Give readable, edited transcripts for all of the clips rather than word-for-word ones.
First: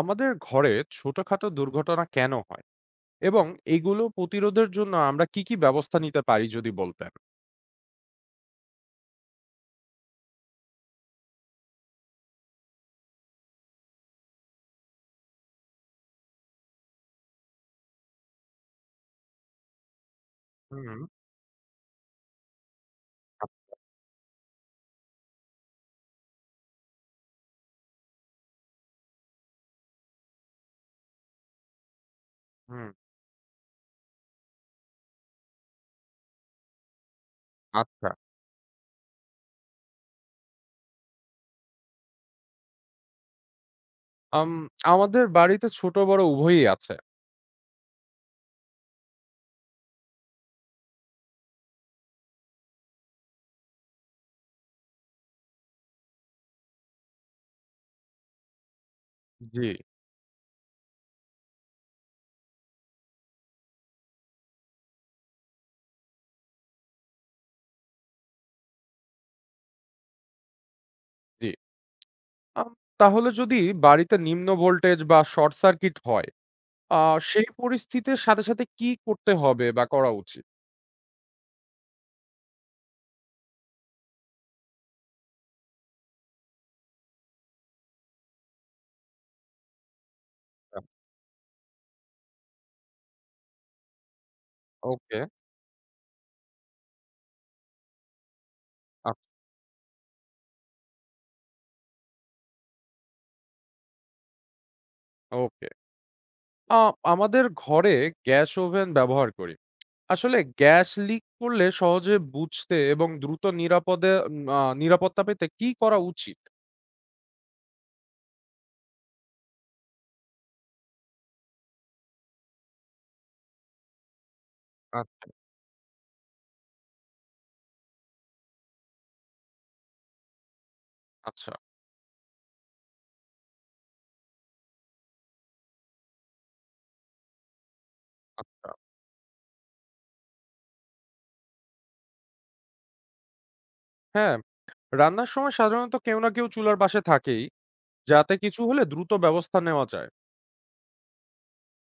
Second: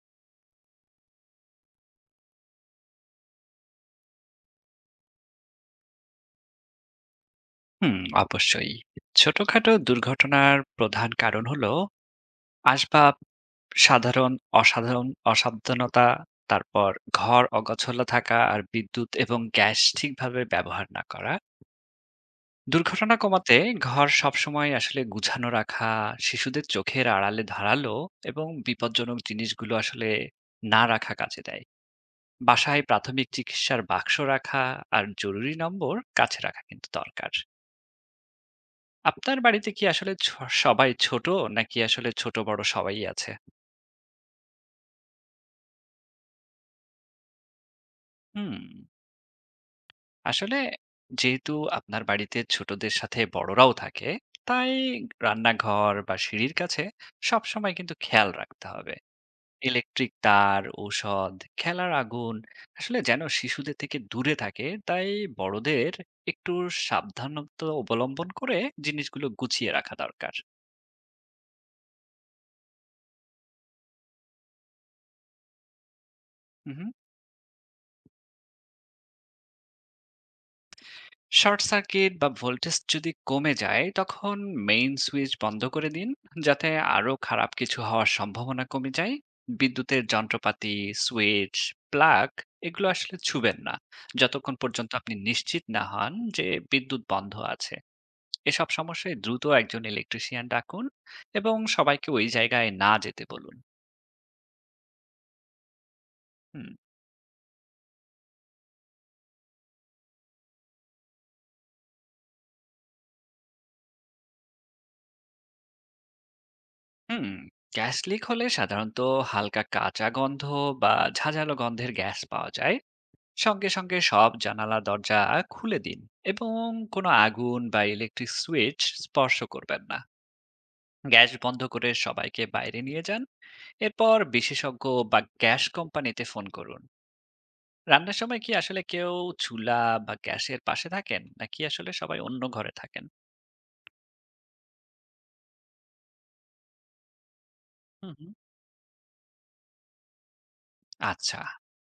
আমাদের ঘরে ছোটখাটো দুর্ঘটনা কেন হয় এবং এগুলো প্রতিরোধের জন্য আমরা কি কি ব্যবস্থা নিতে পারি যদি বলতেন। হুম, অবশ্যই। ছোটখাটো দুর্ঘটনার প্রধান কারণ হলো আসবাব, সাধারণ, অসাধারণ অসাবধানতা, তারপর ঘর অগোছালো থাকা আর বিদ্যুৎ এবং গ্যাস ঠিকভাবে ব্যবহার হুম। না করা। দুর্ঘটনা কমাতে আ- ঘর সবসময় আসলে গুছানো রাখা, শিশুদের চোখের আড়ালে ধারালো এবং বিপজ্জনক জিনিসগুলো আসলে না রাখা কাজে দেয়। বাসায় হুম। প্রাথমিক চিকিৎসার বাক্স রাখা আর জরুরি নম্বর কাছে রাখা কিন্তু দরকার। আচ্ছা। আপনার বাড়িতে কি আসলে সবাই ছোট নাকি আসলে ছোট বড় সবাই আছে? আম, আমাদের বাড়িতে ছোট বড় উভয়ই আছে। হুম, আসলে যেহেতু আপনার বাড়িতে ছোটদের সাথে বড়রাও থাকে, তাই রান্নাঘর বা সিঁড়ির কাছে সবসময় কিন্তু খেয়াল রাখতে হবে। জি। ইলেকট্রিক তার, ঔষধ, খেলার আগুন আসলে যেন শিশুদের থেকে দূরে থাকে, তাই বড়দের একটু সাবধানতা অবলম্বন করে জিনিসগুলো গুছিয়ে রাখা দরকার। জি। আম, তাহলে যদি বাড়িতে নিম্ন ভোল্টেজ বা শর্ট সার্কিট হয়, হুম। সেই পরিস্থিতির সাথে সাথে কি করতে হবে বা করা উচিত? শর্ট সার্কিট বা ভোল্টেজ যদি কমে যায় তখন মেইন সুইচ বন্ধ করে দিন, যাতে আরো খারাপ কিছু হওয়ার সম্ভাবনা কমে যায়। বিদ্যুতের যন্ত্রপাতি, সুইচ, প্লাগ, এগুলো আসলে ছুবেন না যতক্ষণ পর্যন্ত আপনি ওকে। নিশ্চিত না হন যে বিদ্যুৎ বন্ধ আছে। এসব সমস্যায় দ্রুত একজন ইলেকট্রিশিয়ান ডাকুন এবং সবাইকে ওই জায়গায় না যেতে বলুন। ওকে। হুম আ, আমাদের ঘরে গ্যাস ওভেন ব্যবহার করি। আসলে গ্যাস লিক করলে সহজে বুঝতে এবং দ্রুত নিরাপদে নিরাপত্তা পেতে কি করা উচিত? হুম। গ্যাস লিক হলে সাধারণত হালকা কাঁচা গন্ধ বা ঝাঁঝালো গন্ধের গ্যাস পাওয়া যায়। সঙ্গে সঙ্গে সব জানালা দরজা আচ্ছা, খুলে দিন এবং কোনো আগুন বা ইলেকট্রিক সুইচ স্পর্শ করবেন না। গ্যাস আচ্ছা, বন্ধ করে সবাইকে বাইরে নিয়ে যান। এরপর বিশেষজ্ঞ বা গ্যাস কোম্পানিতে ফোন করুন। রান্নার সময় কি আচ্ছা। আসলে কেউ চুলা বা গ্যাসের পাশে থাকেন, নাকি আসলে সবাই অন্য ঘরে থাকেন? হ্যাঁ, রান্নার সময় সাধারণত কেউ না কেউ চুলার পাশে থাকেই, হুম হুম। যাতে কিছু হলে দ্রুত ব্যবস্থা নেওয়া যায়। আচ্ছা,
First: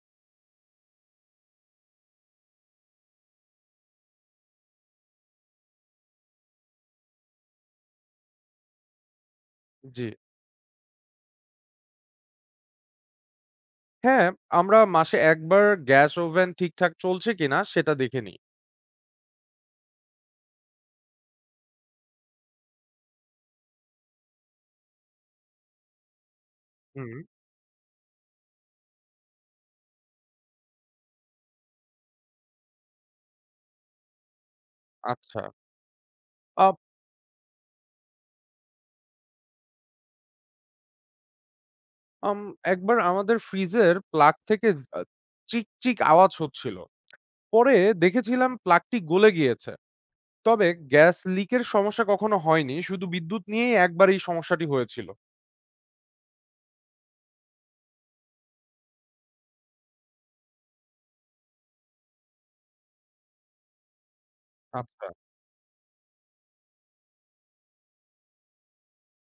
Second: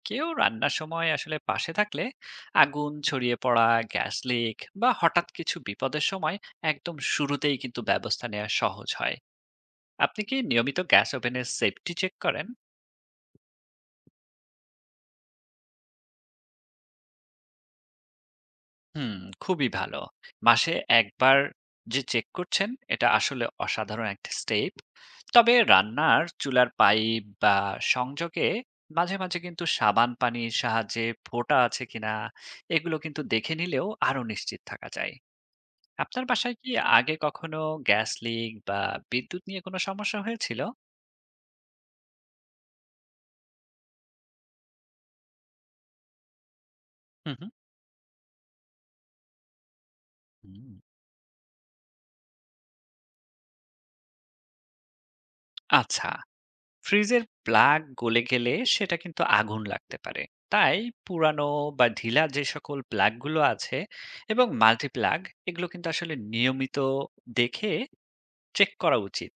কেউ রান্নার সময় আসলে পাশে থাকলে আগুন ছড়িয়ে পড়া, গ্যাস লিক বা হঠাৎ কিছু বিপদের সময় একদম শুরুতেই কিন্তু ব্যবস্থা নেওয়া সহজ হয়। জি। আপনি কি নিয়মিত গ্যাস ওভেনের সেফটি চেক করেন? হ্যাঁ, আমরা মাসে ১ বার গ্যাস ওভেন ঠিকঠাক চলছে কিনা সেটা দেখে নিই। হুম, খুবই ভালো। মাসে একবার যে চেক করছেন, এটা আসলে অসাধারণ একটা স্টেপ। তবে রান্নার চুলার হুম, পাইপ বা সংযোগে মাঝে, মাঝে কিন্তু সাবান পানির সাহায্যে ফোঁটা আছে কিনা, এগুলো কিন্তু দেখে নিলেও আরো নিশ্চিত থাকা যায়। আচ্ছা। আপনার বাসায় কি আপ আগে কখনো গ্যাস লিক বা বিদ্যুৎ নিয়ে কোনো সমস্যা হয়েছিল? আম, একবার আমাদের ফ্রিজের প্লাগ থেকে আ চিক, চিক আওয়াজ হচ্ছিল। হুম, হুম। পরে দেখেছিলাম প্লাগটি গলে গিয়েছে। তবে হুম, গ্যাস লিকের সমস্যা কখনো হয়নি। শুধু বিদ্যুৎ নিয়েই একবার এই সমস্যাটি হয়েছিল। আচ্ছা। ফ্রিজের প্লাগ গলে গেলে সেটা কিন্তু আগুন লাগতে পারে, তাই পুরানো বা ঢিলা যে সকল প্লাগগুলো আছে এবং আচ্ছা, মাল্টিপ্লাগ, এগুলো কিন্তু আসলে নিয়মিত দেখে চেক করা উচিত।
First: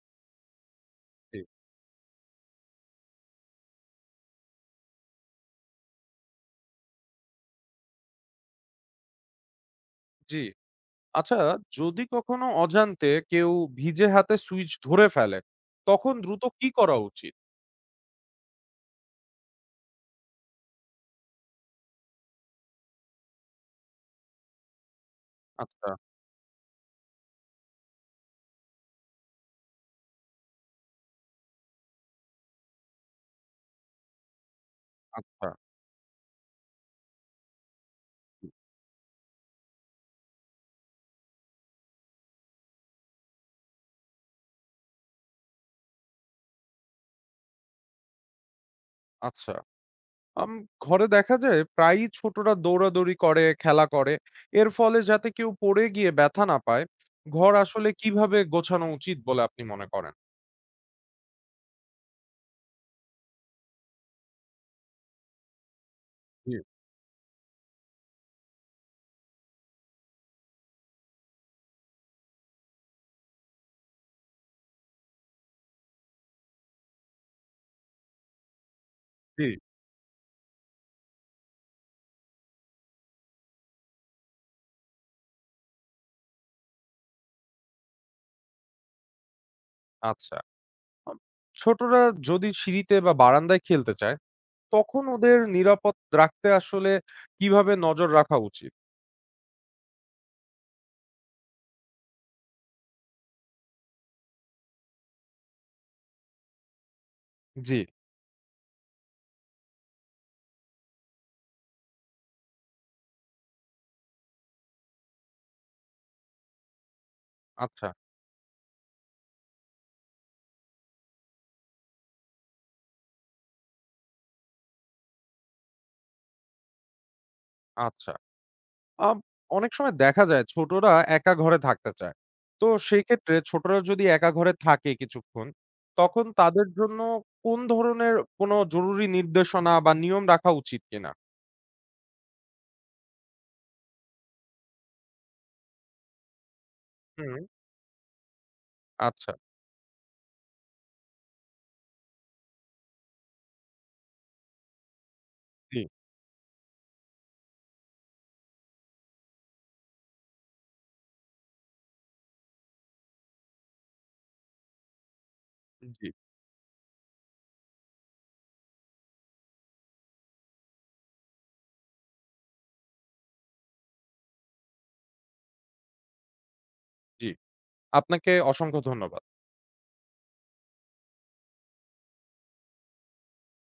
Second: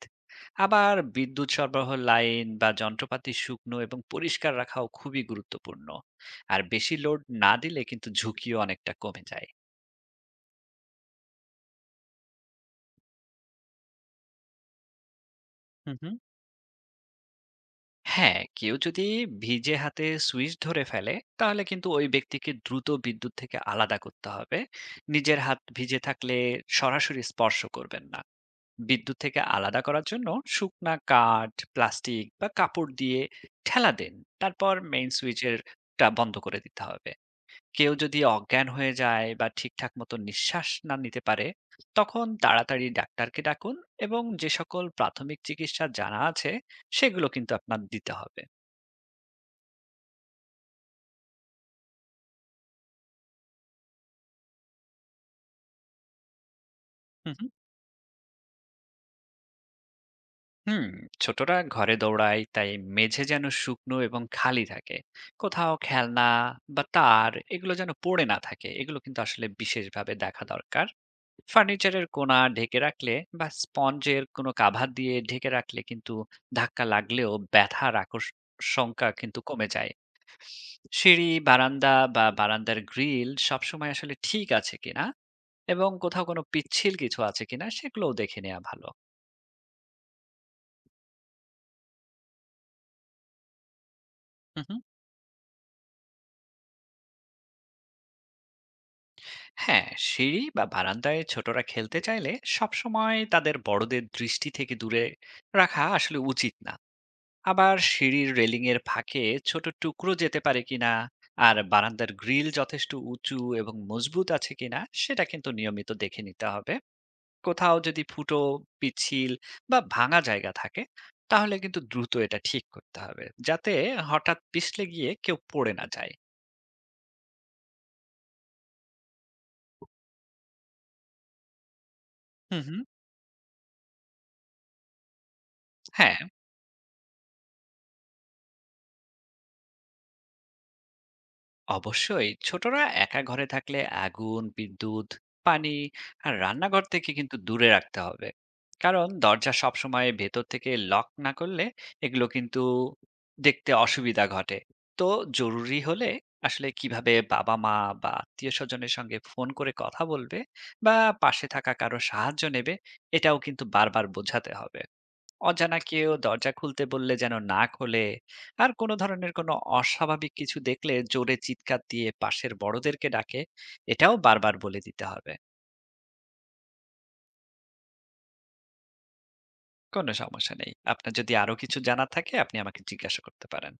আবার জি। বিদ্যুৎ সরবরাহ লাইন বা যন্ত্রপাতি শুকনো এবং পরিষ্কার রাখাও খুবই গুরুত্বপূর্ণ। আর বেশি লোড না দিলে কিন্তু ঝুঁকিও অনেকটা কমে যায়। জি। আচ্ছা, যদি কখনো অজান্তে কেউ ভিজে হাতে সুইচ ধরে ফেলে, হুম তখন হুম। দ্রুত কি করা উচিত? হ্যাঁ, কেউ যদি ভিজে হাতে সুইচ ধরে ফেলে, তাহলে কিন্তু ওই ব্যক্তিকে দ্রুত বিদ্যুৎ থেকে আলাদা করতে হবে। নিজের হাত আচ্ছা, ভিজে থাকলে সরাসরি স্পর্শ করবেন না। বিদ্যুৎ থেকে আলাদা করার জন্য শুকনা কাঠ, প্লাস্টিক বা কাপড় দিয়ে ঠেলা দেন, তারপর মেইন আচ্ছা, সুইচের টা বন্ধ করে দিতে হবে। কেউ যদি অজ্ঞান হয়ে যায় বা ঠিকঠাক মতো নিঃশ্বাস না নিতে পারে, তখন তাড়াতাড়ি ডাক্তারকে ডাকুন এবং যে সকল প্রাথমিক চিকিৎসা জানা আছে, সেগুলো কিন্তু আপনার দিতে হবে। আচ্ছা। আম, ঘরে দেখা যায় প্রায়ই ছোটরা দৌড়াদৌড়ি করে, খেলা করে। এর ফলে যাতে কেউ পড়ে গিয়ে ব্যথা না পায়, হুম, হুম। ঘর আসলে কিভাবে গোছানো উচিত বলে আপনি মনে করেন? হুম, ছোটরা ঘরে দৌড়ায়, তাই মেঝে যেন শুকনো এবং খালি থাকে। কোথাও খেলনা জি, বা তার এগুলো যেন পড়ে না থাকে, এগুলো কিন্তু আসলে বিশেষভাবে দেখা দরকার। ফার্নিচারের কোণা ঢেকে রাখলে বা স্পঞ্জের কোনো কাভার দিয়ে ঢেকে রাখলে কিন্তু ধাক্কা লাগলেও ব্যথার আকর্ষণটা কিন্তু জি। কমে যায়। সিঁড়ি, বারান্দা বা বারান্দার গ্রিল সবসময় আসলে ঠিক আছে কিনা এবং কোথাও কোনো পিচ্ছিল কিছু আছে কিনা, সেগুলোও দেখে নেওয়া ভালো। আচ্ছা। আম, ছোটরা যদি সিঁড়িতে বা বারান্দায় খেলতে চায়, হুম হুম। তখন ওদের নিরাপদ রাখতে আসলে কিভাবে নজর রাখা উচিত? হ্যাঁ, সিঁড়ি বা বারান্দায় ছোটরা খেলতে চাইলে সবসময় তাদের বড়দের দৃষ্টি থেকে দূরে রাখা আসলে উচিত না। জি। আবার সিঁড়ির রেলিং এর ফাঁকে ছোট টুকরো যেতে পারে কিনা, আর বারান্দার গ্রিল যথেষ্ট উঁচু এবং মজবুত আছে কিনা, সেটা কিন্তু নিয়মিত দেখে নিতে হবে। কোথাও আচ্ছা, যদি ফুটো, পিচ্ছিল বা ভাঙা জায়গা থাকে, তাহলে কিন্তু দ্রুত এটা ঠিক করতে হবে, যাতে হঠাৎ পিছলে গিয়ে কেউ পড়ে না যায়। আচ্ছা। আম, অনেক সময় দেখা যায় ছোটরা একা ঘরে থাকতে চায়। হুম তো হুম। সেক্ষেত্রে ছোটরা যদি একা ঘরে থাকে কিছুক্ষণ, হ্যাঁ, তখন তাদের জন্য কোন ধরনের কোনো জরুরি নির্দেশনা বা নিয়ম রাখা উচিত কিনা? অবশ্যই, ছোটরা একা ঘরে থাকলে আগুন, বিদ্যুৎ, পানি আর রান্নাঘর থেকে কিন্তু হুম, দূরে রাখতে হবে। কারণ আচ্ছা। দরজা সবসময় ভেতর থেকে লক না করলে এগুলো কিন্তু দেখতে অসুবিধা ঘটে। তো জি, জরুরি হলে আসলে কিভাবে বাবা মা বা আত্মীয় স্বজনের সঙ্গে ফোন করে কথা বলবে, বা পাশে থাকা কারো সাহায্য নেবে, এটাও কিন্তু বারবার বোঝাতে হবে। অজানা জি, কেউ দরজা খুলতে বললে যেন না খোলে, আর কোনো ধরনের কোনো অস্বাভাবিক কিছু দেখলে জোরে চিৎকার দিয়ে পাশের বড়দেরকে ডাকে, এটাও বারবার বলে দিতে হবে। জি। আপনাকে অসংখ্য ধন্যবাদ। কোনো সমস্যা নেই, আপনার যদি আরো কিছু জানা থাকে আপনি আমাকে জিজ্ঞাসা করতে পারেন।